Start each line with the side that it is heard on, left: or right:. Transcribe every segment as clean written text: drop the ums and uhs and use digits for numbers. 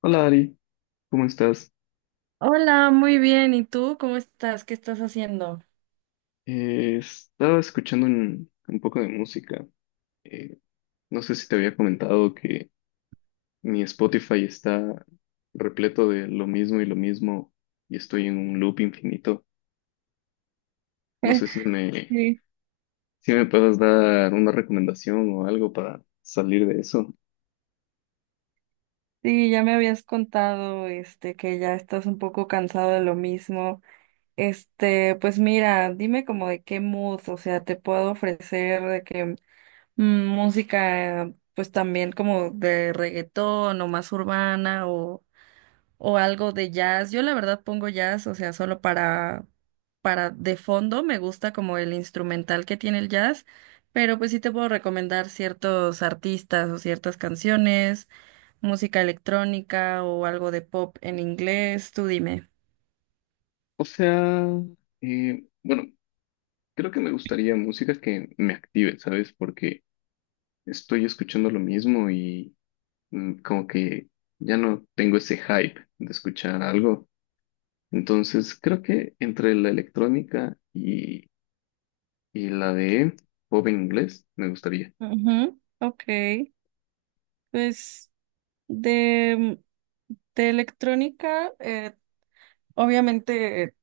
left: Hola Ari, ¿cómo estás?
right: Hola, muy bien. ¿Y tú cómo estás? ¿Qué estás haciendo?
left: Estaba escuchando un poco de música. Eh, no sé si te había comentado que mi Spotify está repleto de lo mismo y estoy en un loop infinito. No sé si me,
right: Sí,
left: si me puedas dar una recomendación o algo para salir de eso.
right: sí, ya me habías contado, este, que ya estás un poco cansado de lo mismo. Este, pues mira, dime como de qué mood, o sea, te puedo ofrecer de que música, pues también como de reggaetón o más urbana o algo de jazz. Yo la verdad pongo jazz, o sea, solo para de fondo me gusta como el instrumental que tiene el jazz, pero pues sí te puedo recomendar ciertos artistas o ciertas canciones, música electrónica o algo de pop en inglés, tú dime.
left: O sea, bueno, creo que me gustaría música que me active, ¿sabes? Porque estoy escuchando lo mismo y como que ya no tengo ese hype de escuchar algo. Entonces, creo que entre la electrónica y la de pop en inglés me gustaría.
right: Ujú, ok, pues de, de electrónica, obviamente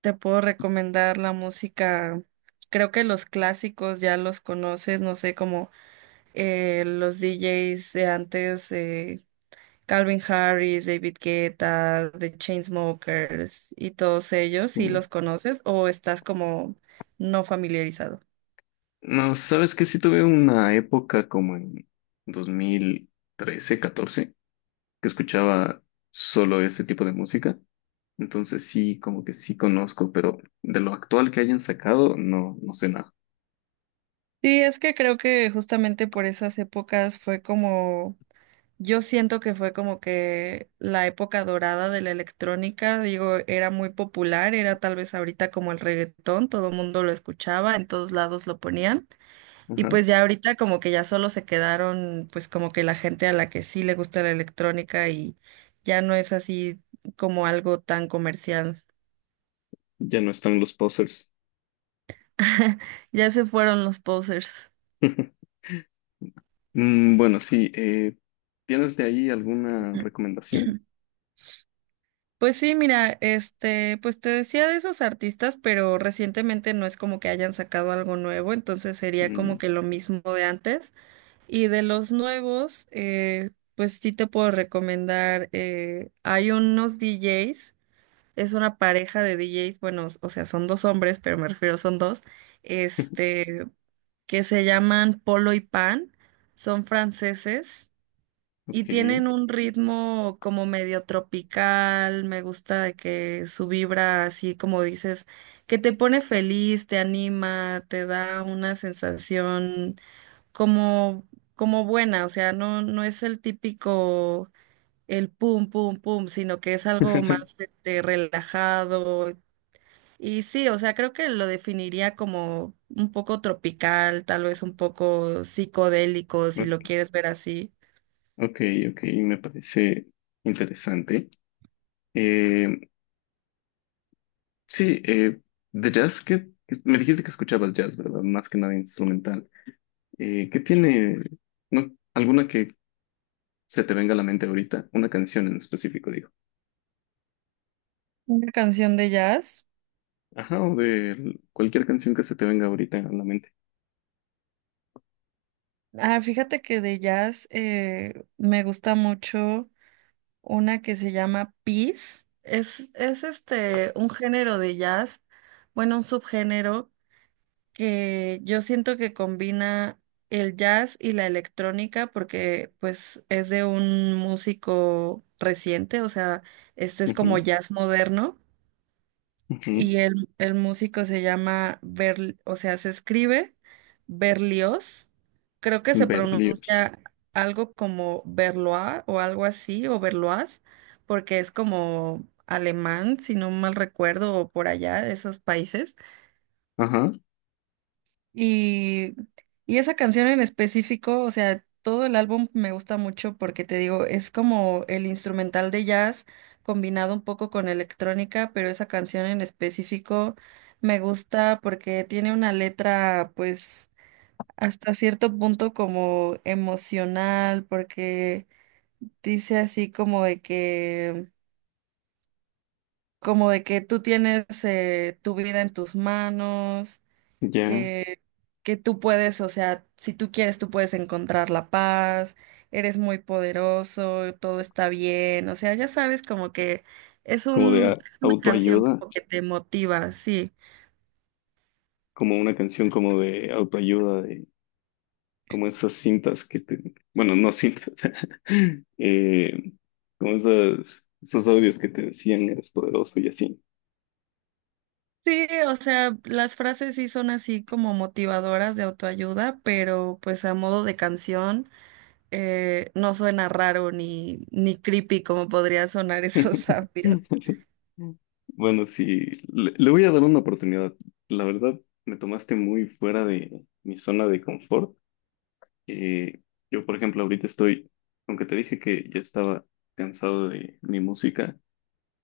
right: te puedo recomendar la música, creo que los clásicos ya los conoces, no sé, como los DJs de antes, de Calvin Harris, David Guetta, The Chainsmokers y todos ellos, ¿sí
left: Mm.
right: los conoces o estás como no familiarizado?
left: No, sabes que sí tuve una época como en 2013, 2014 que escuchaba solo ese tipo de música. Entonces sí, como que sí conozco, pero de lo actual que hayan sacado, no, no sé nada.
right: Sí, es que creo que justamente por esas épocas fue como, yo siento que fue como que la época dorada de la electrónica, digo, era muy popular, era tal vez ahorita como el reggaetón, todo el mundo lo escuchaba, en todos lados lo ponían. Y
left: Ajá.
right: pues ya ahorita como que ya solo se quedaron pues como que la gente a la que sí le gusta la electrónica y ya no es así como algo tan comercial.
left: Ya no están los posers.
right: Ya se fueron los posers.
left: Bueno, sí, ¿tienes de ahí alguna recomendación?
right: Pues sí, mira, este, pues te decía de esos artistas, pero recientemente no es como que hayan sacado algo nuevo, entonces sería como
left: Mm,
right: que lo mismo de antes. Y de los nuevos, pues sí te puedo recomendar, hay unos DJs. Es una pareja de DJs, bueno, o sea, son dos hombres, pero me refiero son dos, este, que se llaman Polo y Pan, son franceses y
left: ok.
right: tienen un ritmo como medio tropical, me gusta de que su vibra así como dices, que te pone feliz, te anima, te da una sensación como como buena, o sea, no es el típico el pum, pum, pum, sino que es algo más este, relajado, y sí, o sea, creo que lo definiría como un poco tropical, tal vez un poco psicodélico, si lo
left: Ok,
right: quieres ver así.
left: ok, ok, me parece interesante. Eh, sí, de jazz, que me dijiste que escuchabas jazz, ¿verdad? Más que nada instrumental. Eh, ¿qué tiene, no, ¿alguna que se te venga a la mente ahorita? Una canción en específico, digo.
right: Una canción de jazz.
left: Ajá, o de cualquier canción que se te venga ahorita a la mente.
right: Ah, fíjate que de jazz me gusta mucho una que se llama Peace. Es este un género de jazz, bueno, un subgénero que yo siento que combina el jazz y la electrónica porque pues es de un músico reciente, o sea, este es como
left: Ujú,
right: jazz moderno
left: ujú.
right: y el músico se llama Ber, o sea, se escribe Berlioz, creo que se
left: Berlioz.
right: pronuncia algo como Berloa o algo así, o Berlois, porque es como alemán, si no mal recuerdo, o por allá de esos países.
left: Ajá,
right: Y, y esa canción en específico, o sea, todo el álbum me gusta mucho porque te digo, es como el instrumental de jazz combinado un poco con electrónica, pero esa canción en específico me gusta porque tiene una letra, pues, hasta cierto punto como emocional, porque dice así como de que tú tienes tu vida en tus manos
left: ya,
right: que, que tú puedes, o sea, si tú quieres, tú puedes encontrar la paz, eres muy poderoso, todo está bien, o sea, ya sabes como que es
left: como de
right: un,
left: a-
right: es una canción
left: autoayuda.
right: como que te motiva, sí.
left: Como una canción como de autoayuda, de como esas cintas que te, bueno, no cintas, eh, como esas, esos audios que te decían eres poderoso y así.
right: Sí, o sea, las frases sí son así como motivadoras de autoayuda, pero pues a modo de canción no suena raro ni creepy como podría sonar esos audios.
left: Bueno, sí, le voy a dar una oportunidad. La verdad, me tomaste muy fuera de mi zona de confort. Eh, yo, por ejemplo, ahorita estoy, aunque te dije que ya estaba cansado de mi música,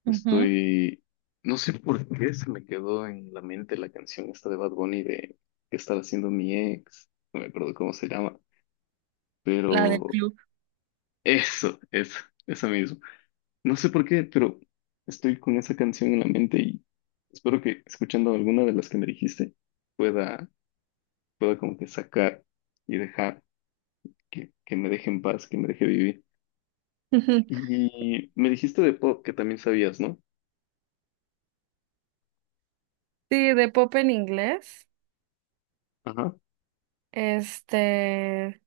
right: Ujú.
left: estoy, no sé por qué se me quedó en la mente la canción esta de Bad Bunny de ¿qué estará haciendo mi ex? No me acuerdo cómo se llama,
right: La del
left: pero
right: club.
left: eso, eso, eso mismo. No sé por qué, pero estoy con esa canción en la mente y espero que escuchando alguna de las que me dijiste pueda, pueda como que sacar y dejar que me deje en paz, que me deje vivir. Y me dijiste de pop que también sabías, ¿no?
right: Sí, de pop en inglés.
left: Ajá.
right: Este,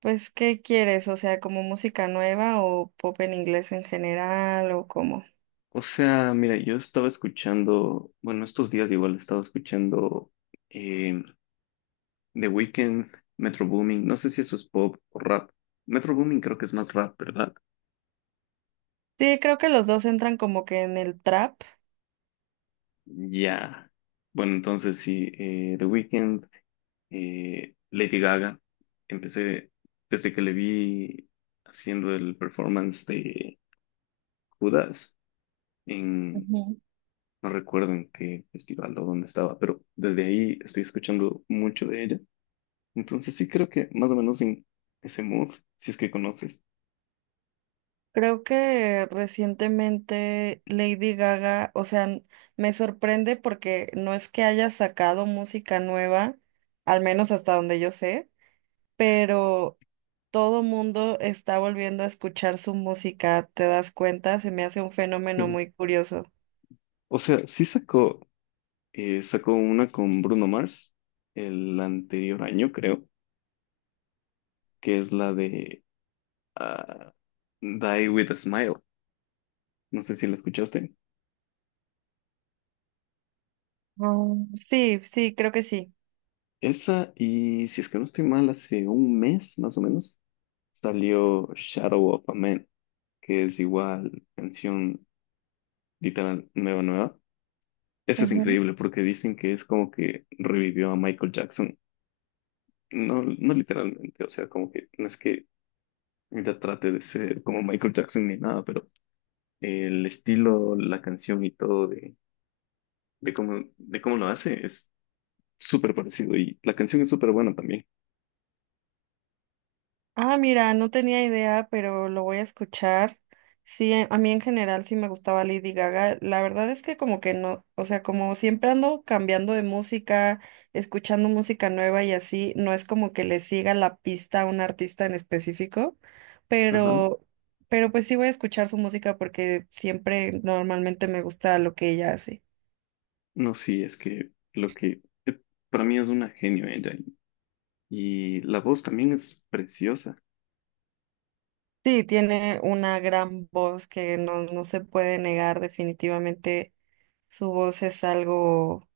right: pues, ¿qué quieres? O sea, ¿como música nueva o pop en inglés en general o cómo?
left: O sea, mira, yo estaba escuchando, bueno, estos días igual estaba escuchando eh, The Weeknd, Metro Boomin, no sé si eso es pop o rap. Metro Boomin creo que es más rap, ¿verdad?
right: Sí, creo que los dos entran como que en el trap.
left: Ya. Bueno, entonces sí, The Weeknd, Lady Gaga, empecé desde que le vi haciendo el performance de Judas en,
right: Ujú.
left: no recuerdo en qué festival o dónde estaba, pero desde ahí estoy escuchando mucho de ella. Entonces sí creo que más o menos en ese mood, si es que conoces.
right: Creo que recientemente Lady Gaga, o sea, me sorprende porque no es que haya sacado música nueva, al menos hasta donde yo sé, pero todo mundo está volviendo a escuchar su música, ¿te das cuenta? Se me hace un fenómeno
left: Sí.
right: muy curioso.
left: O sea, sí sacó, sacó una con Bruno Mars el anterior año, creo, que es la de ah, Die with a Smile. No sé si la escuchaste.
right: Mm, sí, sí, creo que sí.
left: Esa y si es que no estoy mal, hace un mes más o menos salió Shadow of a Man, que es igual canción literal nueva, nueva. Esa es
right: Ujú.
left: increíble porque dicen que es como que revivió a Michael Jackson. No, no literalmente, o sea, como que no es que ella trate de ser como Michael Jackson ni nada, pero el estilo, la canción y todo de cómo lo hace es súper parecido y la canción es súper buena también.
right: Ah, mira, no tenía idea, pero lo voy a escuchar. Sí, a mí en general sí me gustaba Lady Gaga. La verdad es que como que no, o sea, como siempre ando cambiando de música, escuchando música nueva y así, no es como que le siga la pista a un artista en específico,
left: Ajá.
right: pero, pero pues sí voy a escuchar su música porque siempre normalmente me gusta lo que ella hace.
left: No, sí, es que lo que para mí es una genio ella, y la voz también es preciosa.
right: Sí, tiene una gran voz que no, no se puede negar definitivamente. Su voz es algo,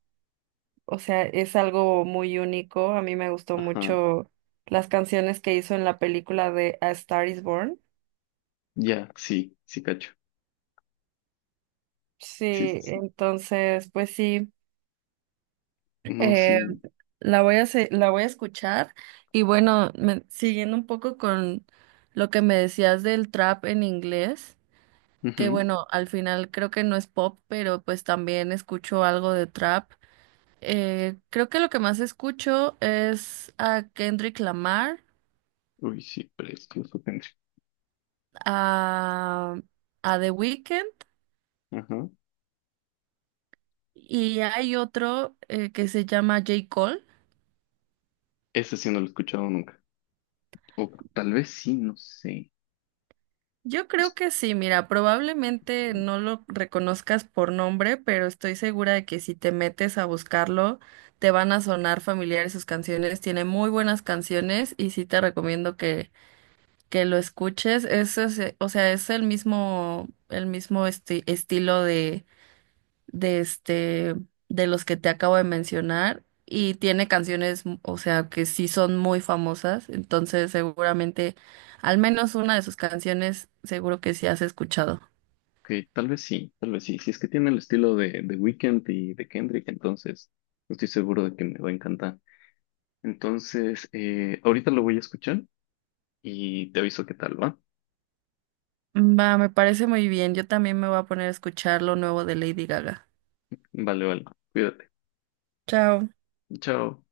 right: o sea, es algo muy único. A mí me gustó
left: Ajá.
right: mucho las canciones que hizo en la película de A Star is Born.
left: Ya, sí, sí, cacho.
right: Sí,
left: Sí, s-
right: entonces, pues sí,
left: no,
right: eh,
left: sí.
right: la voy a escuchar. Y bueno, siguiendo un poco con lo que me decías del trap en inglés. Que
left: Ujú.
right: bueno, al final creo que no es pop, pero pues también escucho algo de trap. Creo que lo que más escucho es a Kendrick Lamar,
left: Uy, sí, precioso, Henry.
right: a, a The Weeknd
left: Ajá.
right: y hay otro que se llama J. Cole.
left: Ese sí no lo he escuchado nunca. O tal vez sí, no sé.
right: Yo creo
left: Es-
right: que sí, mira, probablemente no lo reconozcas por nombre, pero estoy segura de que si te metes a buscarlo, te van a sonar familiares sus canciones. Tiene muy buenas canciones y sí te recomiendo que lo escuches, o sea, es el mismo estilo de este, de los que te acabo de mencionar, y tiene canciones, o sea, que sí son muy famosas, entonces seguramente, al menos una de sus canciones, seguro que sí has escuchado.
left: que tal vez sí, tal vez sí. Si es que tiene el estilo de Weeknd y de Kendrick, entonces no estoy seguro de que me va a encantar. Entonces, ahorita lo voy a escuchar y te aviso qué tal, ¿va?
right: Va, me parece muy bien, yo también me voy a poner a escuchar lo nuevo de Lady Gaga.
left: Vale, vale. Cuídate.
right: Chao.
left: Chao.